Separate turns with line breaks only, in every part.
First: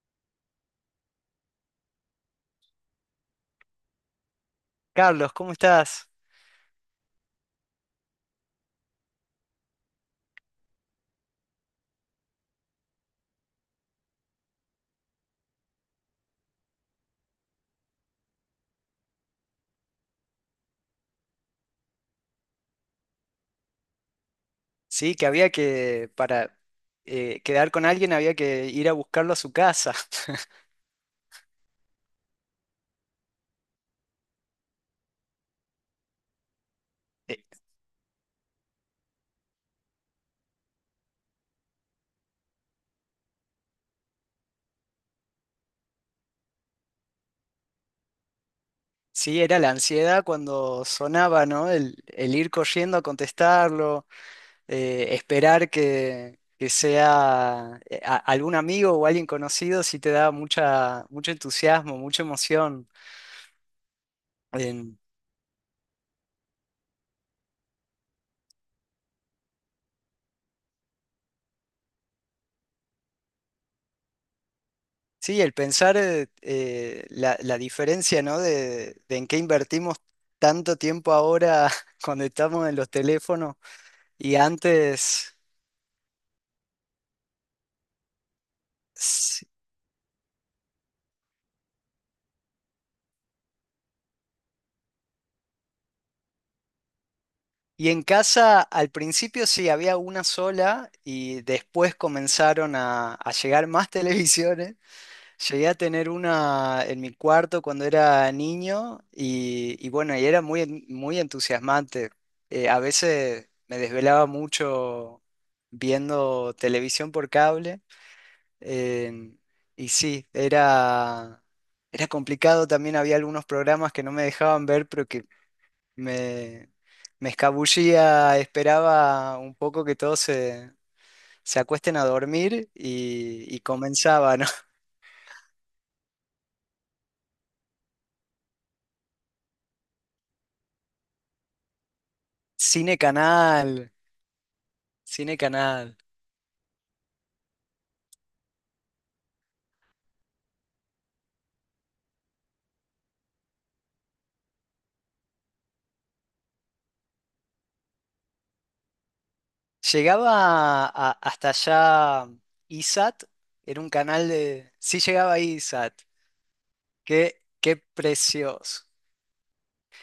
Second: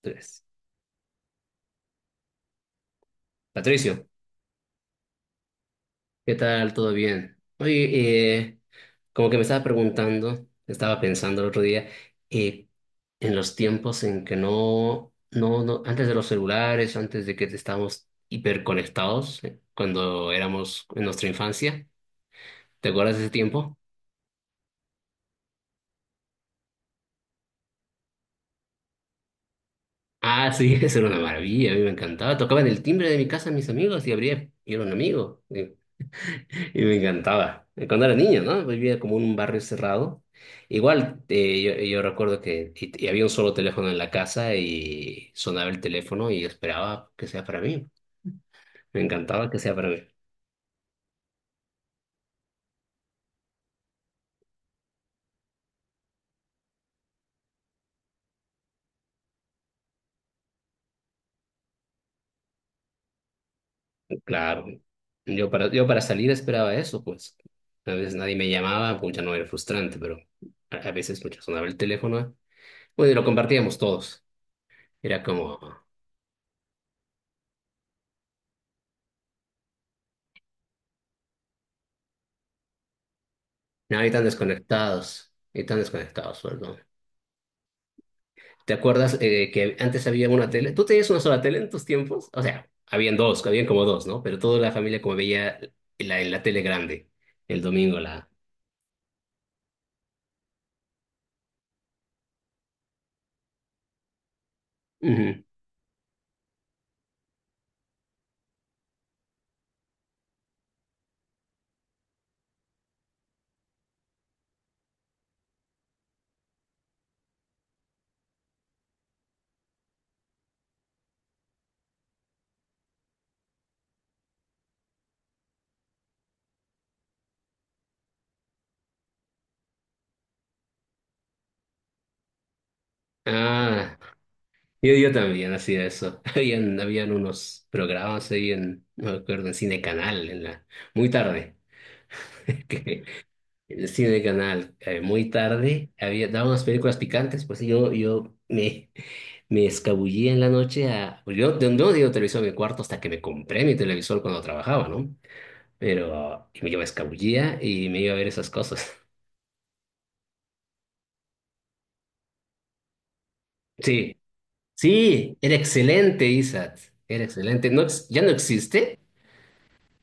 Tres. Patricio,
Carlos, ¿cómo estás?
¿qué tal? ¿Todo bien? Oye, como que me estaba preguntando, estaba pensando el otro día, eh, en los tiempos en que no, antes de los celulares, antes de que estábamos hiperconectados, cuando éramos en nuestra infancia, ¿te acuerdas de ese tiempo?
Sí, que había que, para quedar con alguien había que ir a buscarlo a su casa.
Ah, sí, eso era una maravilla, a mí me encantaba. Tocaban el timbre de mi casa mis amigos y abría, y era un amigo. Y me
Eh,
encantaba. Cuando era niño, ¿no? Vivía como en un barrio cerrado. Igual, yo recuerdo que y había un solo teléfono en la casa y sonaba el teléfono y esperaba que sea para mí. Me
Sí,
encantaba que
era la
sea para mí.
ansiedad cuando sonaba, ¿no? El ir corriendo a contestarlo, esperar que sea algún amigo o alguien conocido, sí te da mucha, mucho entusiasmo, mucha emoción.
Claro. Yo para salir esperaba eso, pues. A veces nadie me llamaba, pues ya no era frustrante, pero a veces mucho sonaba el teléfono. Bueno, y lo compartíamos todos. Era
Sí, el
como,
pensar la diferencia, ¿no? De en qué invertimos tanto tiempo ahora cuando estamos en los teléfonos
no,
y antes.
y tan desconectados, pues. ¿Te acuerdas
s-
que antes había una tele? ¿Tú tenías una sola tele en tus tiempos? O sea, habían dos, habían como dos, ¿no? Pero toda la familia como veía la tele grande, el
Y
domingo
en
la...
casa al principio sí había una sola y después comenzaron a llegar más televisiones.
Ujú.
Llegué a tener una en mi cuarto cuando era niño y bueno, y era muy entusiasmante. A veces me desvelaba mucho viendo televisión por cable em, y sí, era complicado. También había algunos programas que no me dejaban ver, pero que me, me escabullía, esperaba un poco que todos se acuesten a dormir y
Ah,
comenzaba, ¿no?
yo también hacía eso. Habían unos programas ahí en, no me acuerdo, en Cine Canal, en la, muy tarde.
Cine
Que el
Canal.
Cine Canal, muy
Cine
tarde,
Canal.
había, daban unas películas picantes, pues sí, me escabullía en la noche a... pues, Yo no digo televisor en mi cuarto hasta que me compré mi televisor cuando trabajaba, ¿no? Pero yo me escabullía y me iba a ver esas cosas.
Llegaba hasta allá ISAT, era un
Sí,
canal de. Sí
sí,
llegaba
era
ISAT,
excelente, Isaac, era
qué,
excelente.
qué
No, ¿ya no
precioso.
existe?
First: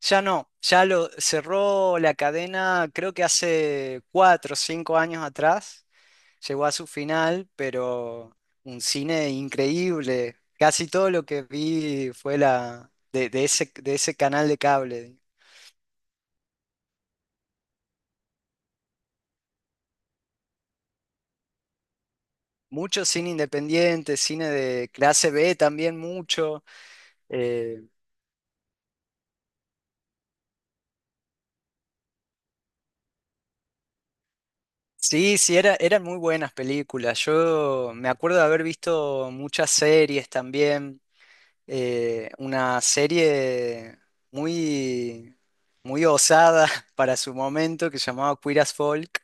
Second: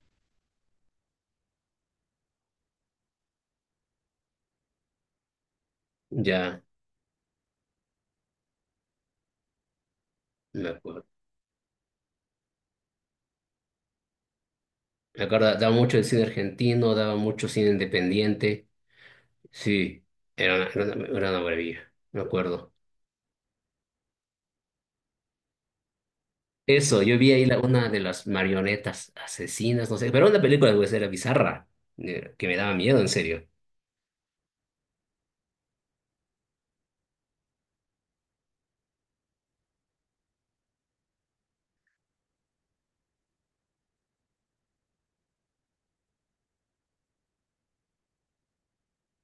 Ya no, ya lo cerró la cadena, creo que hace 4 o 5 años atrás,
Ya,
llegó a su final, pero un cine increíble.
me
Casi
acuerdo.
todo lo que vi fue la, de ese canal de cable.
Me acuerdo, daba mucho el cine argentino, daba mucho cine independiente. Sí, era una maravilla, me acuerdo.
Mucho cine independiente, cine de clase B también mucho.
Eso, yo vi ahí
eh,
una de las marionetas asesinas, no sé, pero era una película de era bizarra, que me daba miedo, en serio.
Sí, sí, eran muy buenas películas. Yo me acuerdo de haber visto muchas series también. Una serie muy, muy osada para su momento que se llamaba Queer as Folk.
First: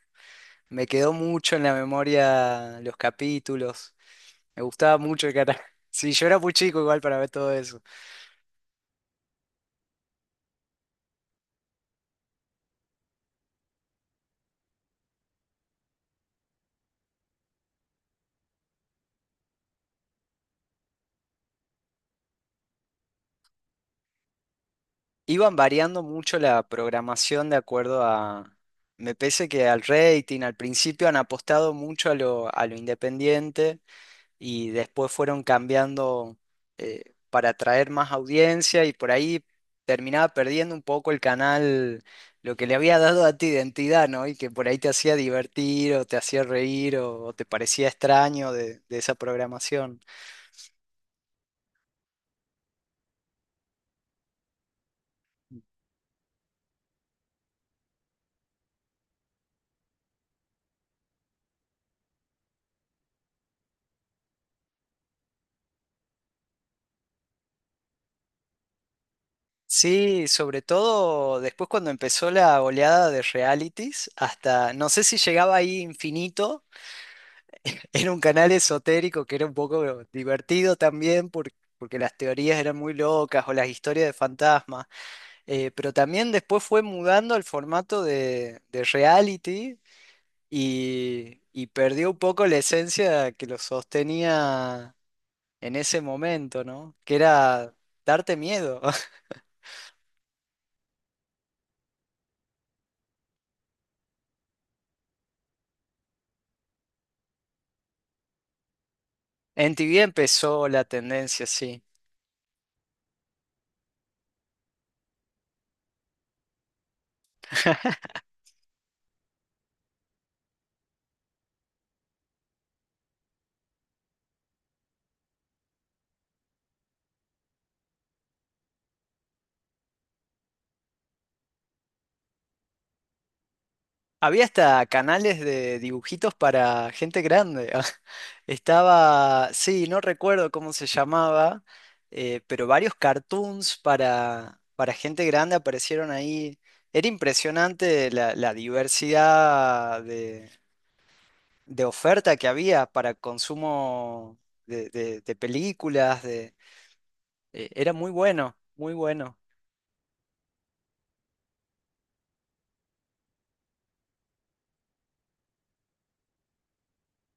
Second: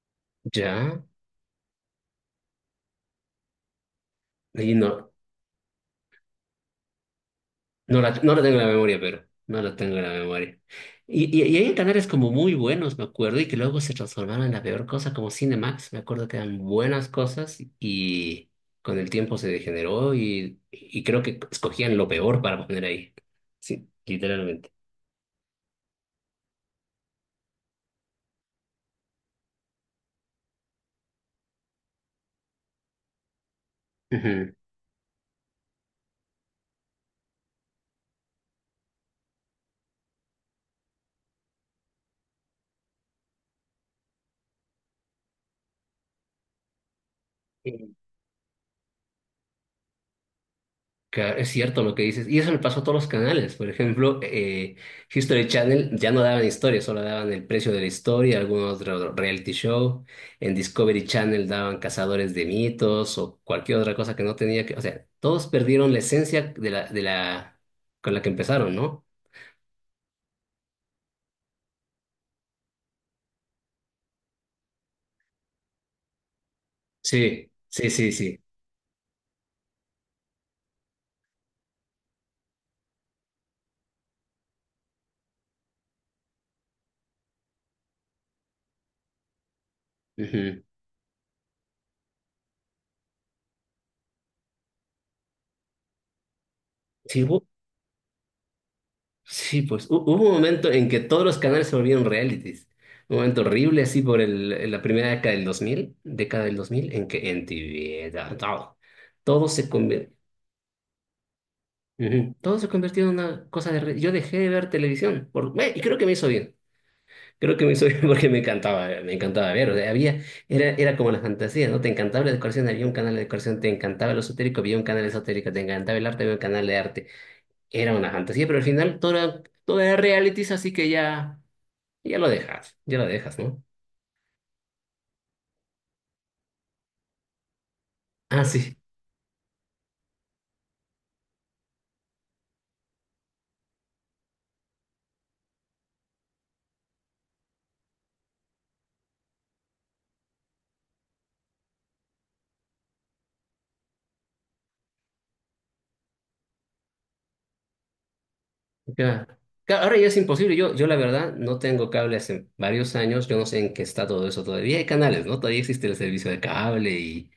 Me
Ya,
quedó mucho en la memoria los capítulos. Me
y
gustaba
no,
mucho el cara. Sí, yo era muy chico igual para ver todo eso.
no la tengo en la memoria, pero no la tengo en la memoria. Y hay canales como muy buenos, me acuerdo, y que luego se transformaron en la peor cosa, como Cinemax, me acuerdo que eran buenas cosas y con el tiempo se degeneró y creo que escogían lo peor para poner ahí. Sí, literalmente.
Iban variando mucho la programación de acuerdo a, me parece que al rating, al principio han apostado mucho a lo, independiente
Ujú.
y después fueron cambiando para atraer más audiencia y por ahí terminaba perdiendo un poco el canal, lo que le había dado a tu identidad, ¿no? Y que por ahí te hacía divertir o te hacía reír o te parecía extraño de esa programación.
Claro, es cierto lo que dices. Y eso le pasó a todos los canales. Por ejemplo, History Channel ya no daban historia, solo daban el precio de la historia, algún otro reality show. En Discovery Channel daban cazadores de mitos o cualquier otra cosa que no tenía que... O sea, todos perdieron la esencia de la con la que empezaron, ¿no?
Sí, sobre todo después cuando empezó la oleada de realities, hasta no sé si llegaba ahí Infinito.
Sí, sí,
Era
sí,
un
sí.
canal esotérico que era un poco divertido también porque las teorías eran muy locas o las historias de fantasmas. Pero también después fue mudando al formato de reality
Ujú.
y perdió un poco la esencia que lo sostenía en ese momento, ¿no? Que
Sí, hubo.
era darte miedo.
Sí, pues hubo un momento en que todos los canales se volvieron realities. Un momento horrible, así por el, en la primera década del 2000, década del 2000, en que MTV, todo, todo se
En TV
convirtió,
empezó la tendencia, sí.
todo se convirtió en una cosa de... Yo dejé de ver televisión, y creo que me hizo bien. Creo que me hizo bien porque me encantaba ver. O sea, había, era como la fantasía, ¿no? Te encantaba la decoración, había un canal de decoración, te encantaba lo esotérico, había un canal esotérico, te encantaba el arte, había un canal de arte. Era una fantasía, pero al final todo era realities, así que ya... Y ya lo dejas, ya lo dejas, ¿no?
Había hasta canales de dibujitos para gente grande.
Ah, sí.
Estaba, sí, no recuerdo cómo se llamaba, pero varios cartoons para gente grande aparecieron ahí. Era impresionante la diversidad de oferta que había para consumo de películas. Era muy bueno, muy
Ya.
bueno.
Ahora ya es imposible. Yo la verdad no tengo cable hace varios años. Yo no sé en qué está todo eso todavía. Hay canales, ¿no? Todavía existe el servicio de cable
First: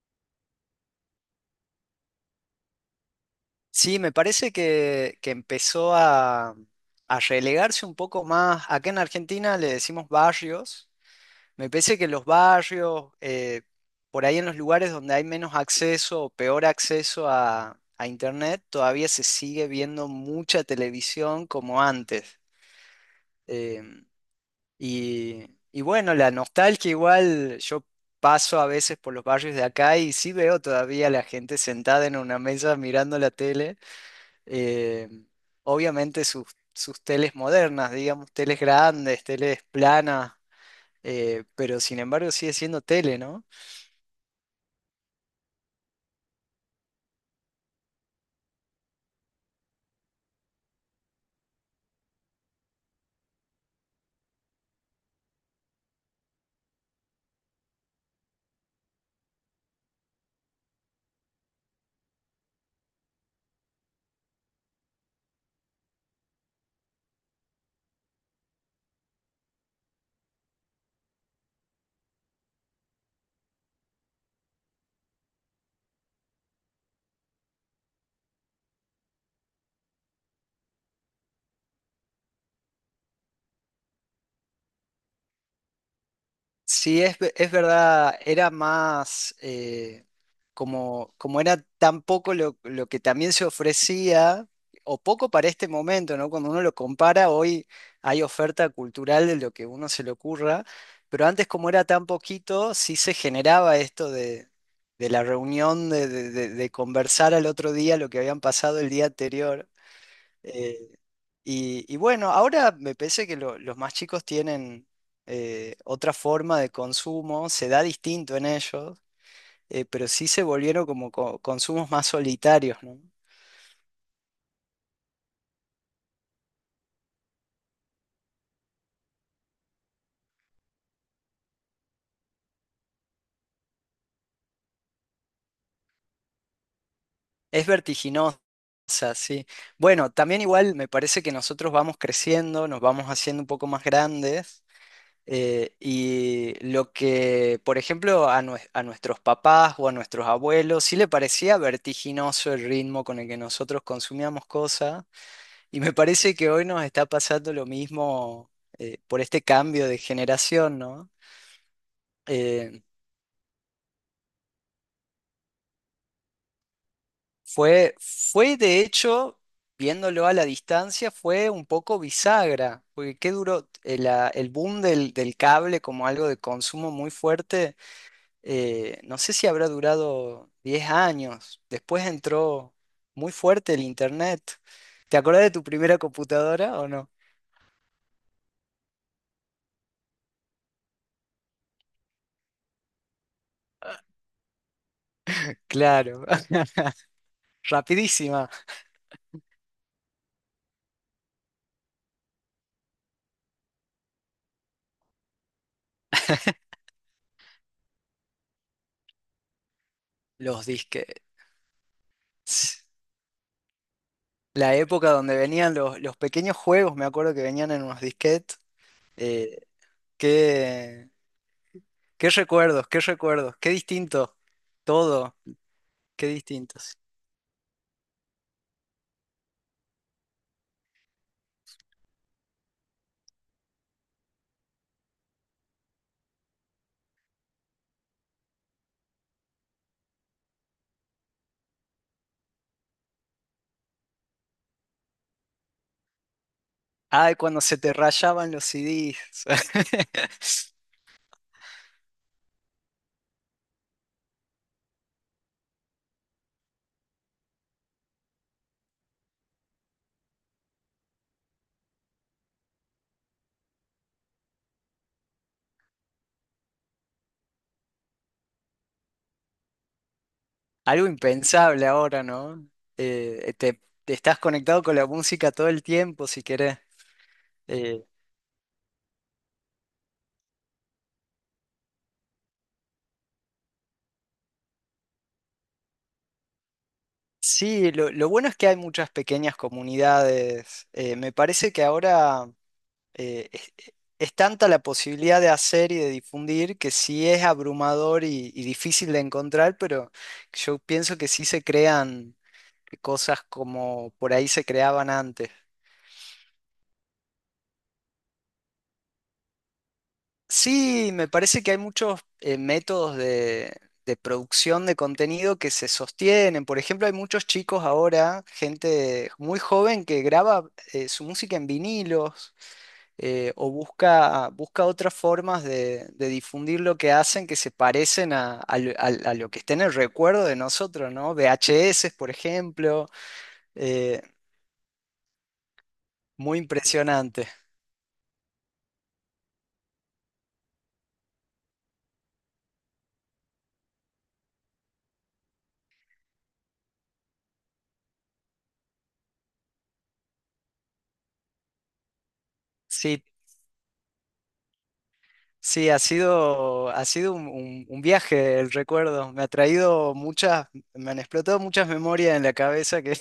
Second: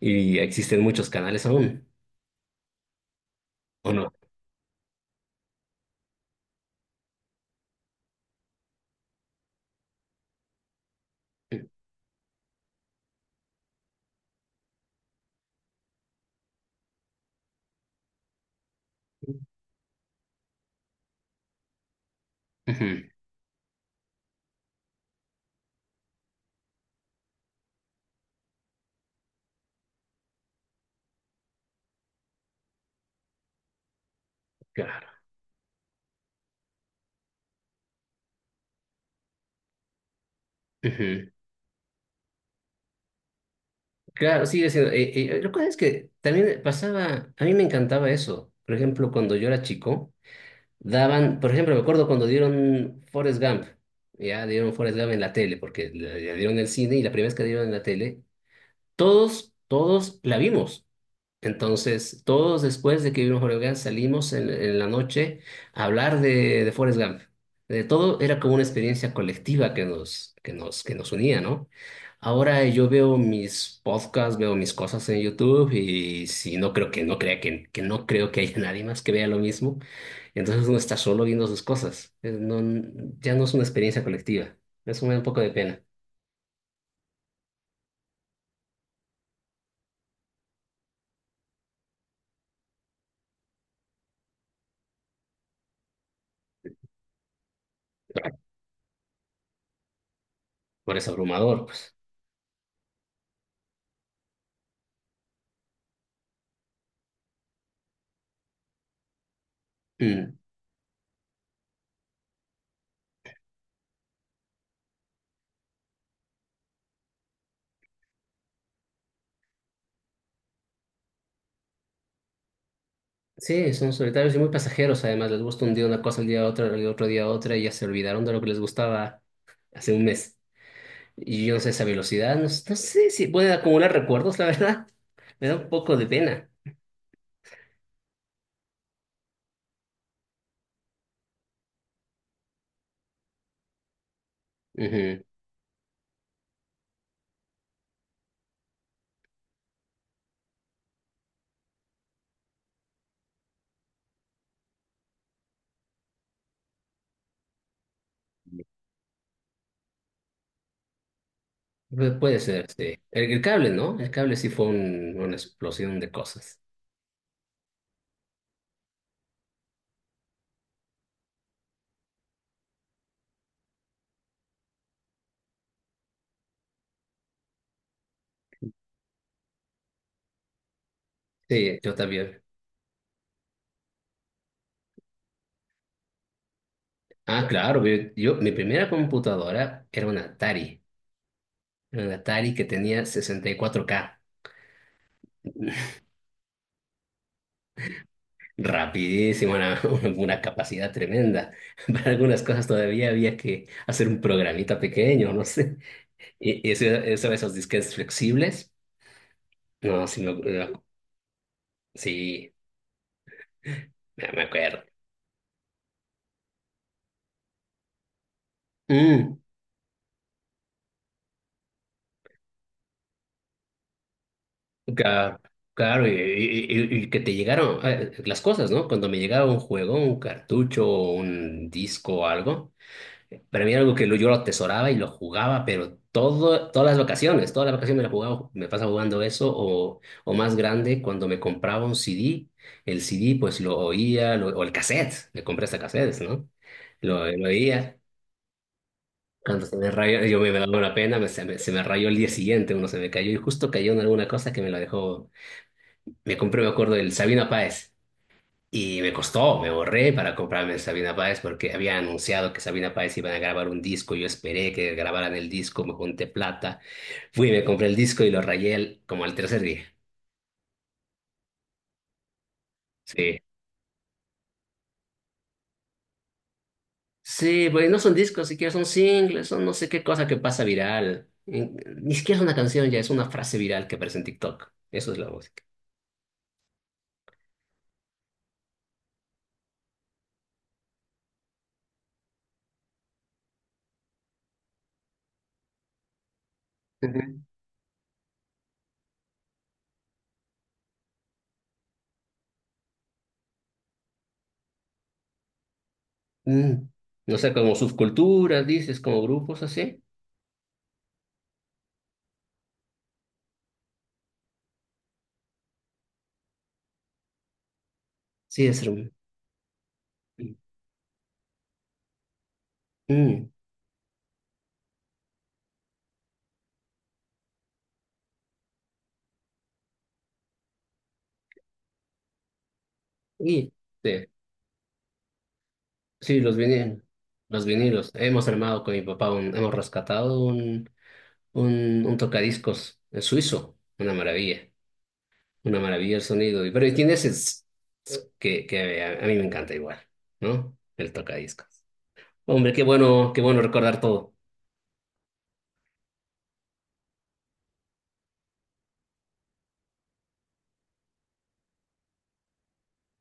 y existen muchos canales aún, ¿o
Sí, me
no?
parece que empezó a relegarse un poco más. Acá en Argentina le decimos barrios. Me parece que los barrios, por ahí en los lugares donde hay menos acceso o peor acceso a Internet, todavía se sigue viendo mucha televisión como antes.
Ujú,
Em, y, y bueno, la nostalgia igual, yo paso a veces por los barrios de acá y sí veo todavía a la gente sentada en una mesa mirando la tele, eh,
claro,
obviamente sus teles modernas, digamos, teles grandes, teles planas,
ujú.
pero sin embargo sigue siendo tele, ¿no?
Claro, sigue siendo. Lo que es que también pasaba, a mí me encantaba eso. Por ejemplo, cuando yo era chico. Daban, por ejemplo, me acuerdo cuando dieron Forrest Gump, ya dieron Forrest Gump en la tele, porque la dieron en el cine y la primera vez que dieron en la tele, todos la vimos. Entonces, todos después de que vimos Forrest Gump salimos en la noche a hablar de Forrest Gump. De todo era como una experiencia colectiva que que nos unía, ¿no? Ahora yo veo mis podcasts, veo mis cosas en YouTube y si no creo que no crea que no creo que haya nadie más que vea lo mismo, entonces uno está solo viendo sus cosas. No, ya no es una experiencia colectiva. Eso me da un poco de pena.
Sí, es verdad, era más, como era tan poco lo que también se ofrecía, o poco para este momento, ¿no? Cuando uno lo compara, hoy hay oferta cultural de lo que uno se le ocurra,
Por eso
pero antes
abrumador,
como era
pues.
tan poquito, sí se generaba esto de la reunión, de conversar al otro día lo que habían pasado el día anterior.
Mm.
eh, y bueno, ahora me parece que los más chicos tienen, otra forma de consumo, se da distinto en ellos, pero sí se volvieron como consumos más solitarios, ¿no?
Sí, son solitarios y muy pasajeros, además. Les gusta un día una cosa, el día otra, el otro día otra, y ya se olvidaron de lo que les gustaba hace un mes. Y yo no sé esa velocidad, no sé si pueden acumular recuerdos, la verdad. Me da un poco de pena.
Es vertiginosa, sí. Bueno, también igual me parece que nosotros vamos creciendo, nos vamos haciendo un poco más grandes,
Ujú.
y lo que, por ejemplo, a nuestros papás o a nuestros abuelos sí le parecía vertiginoso el ritmo con el que nosotros consumíamos cosas, y me parece que hoy nos está pasando lo mismo, por este cambio de generación, ¿no?
Puede ser,
Eh,
sí. El cable, ¿no? El cable sí fue una explosión de cosas.
fue de hecho, viéndolo a la distancia, fue un poco bisagra, porque qué duró el boom del cable como algo de consumo muy fuerte, no sé si habrá durado 10 años.
Sí, yo
Después
también.
entró muy fuerte el internet. ¿Te acuerdas de tu primera computadora o no?
Ah, claro, mi primera computadora era una Atari. Era una Atari que tenía 64K.
Claro, rapidísima.
Rapidísimo, una, una capacidad tremenda. Para algunas cosas todavía había que hacer un programita pequeño, no sé. Y eso, esos disquetes flexibles, no, sí, me-
Los
no,
disquetes.
sí, me me
La
acuerdo.
época donde venían los pequeños juegos, me acuerdo que venían en unos disquetes.
Mm,
eh, Qué recuerdos, qué recuerdos, qué distinto todo,
ca- claro, y,
qué distintos.
y- y- y que te llegaron las cosas, ¿no? Cuando me llegaba un juego, un cartucho, un disco o algo. Para mí era algo que yo lo atesoraba y lo jugaba, pero todo, todas las vacaciones me la jugaba, me pasa jugando eso, o más grande, cuando me compraba un CD, el CD pues lo oía, o el cassette, me compré hasta cassettes, ¿no?
Ay,
Lo
cuando se te
oía.
rayaban los CDs.
Cuando se me rayó, me daba una pena, se me rayó el día siguiente, uno se me cayó y justo cayó en alguna cosa que me la dejó. Me compré, me acuerdo, el Sabino Páez. Y me costó, me borré para comprarme Sabina Páez porque había anunciado que Sabina Páez iban a grabar un disco. Yo esperé que grabaran el disco, me junté plata. Fui, me compré el disco y lo rayé como al tercer día.
Algo impensable ahora, ¿no?
Sí.
Te estás conectado con la música todo el tiempo, si querés.
Sí, pues no
Eh,
son discos siquiera, son singles, son no sé qué cosa que pasa viral. Ni siquiera es una canción ya, es una frase viral que aparece en TikTok. Eso es la música.
sí, lo bueno es que hay muchas pequeñas comunidades. Me parece que ahora eh, es, es tanta la posibilidad de hacer y de difundir que
Ujú.
sí es abrumador y difícil de encontrar, pero yo pienso que sí se crean cosas como por ahí se creaban antes.
Mm. No sé, como subculturas, dices, como grupos así.
Sí, me parece que hay muchos métodos de producción de contenido que se sostienen. Por ejemplo, hay muchos chicos ahora,
Sí, es un...
gente muy joven que graba su música en vinilos,
Mm.
o busca otras formas de difundir lo que hacen que se parecen a lo que está en el recuerdo de nosotros, ¿no? VHS, por ejemplo,
Y-
eh,
Sí. Sí, los
muy
vinilos.
impresionante.
Los vinilos. Hemos armado con mi papá un, hemos rescatado un, un tocadiscos suizo. Una maravilla. Una maravilla el sonido. Y- Pero tiene ese tss, tss que a mí me encanta igual, ¿no? El tocadiscos. Hombre,
Sí,
qué bueno recordar todo.
sí, ha sido un viaje el recuerdo. Me ha traído muchas, me han explotado muchas memorias en la cabeza que,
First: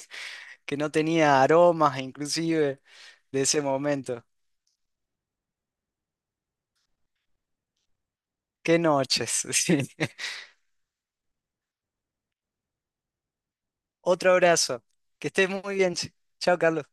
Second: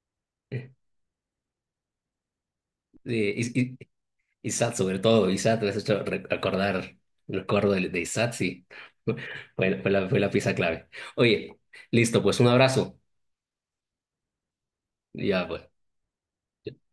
Eh,
que no tenía aromas, inclusive, de
y,
ese
y-
momento.
Isaac, sobre todo, Isaac, me has hecho recordar, recuerdo de Isaac, sí.
Qué noches.
Fue,
Sí.
fue la pieza clave. Oye, listo, pues un abrazo.
Otro abrazo. Que
Ya,
estés
pues.
muy bien. Chao, Carlos.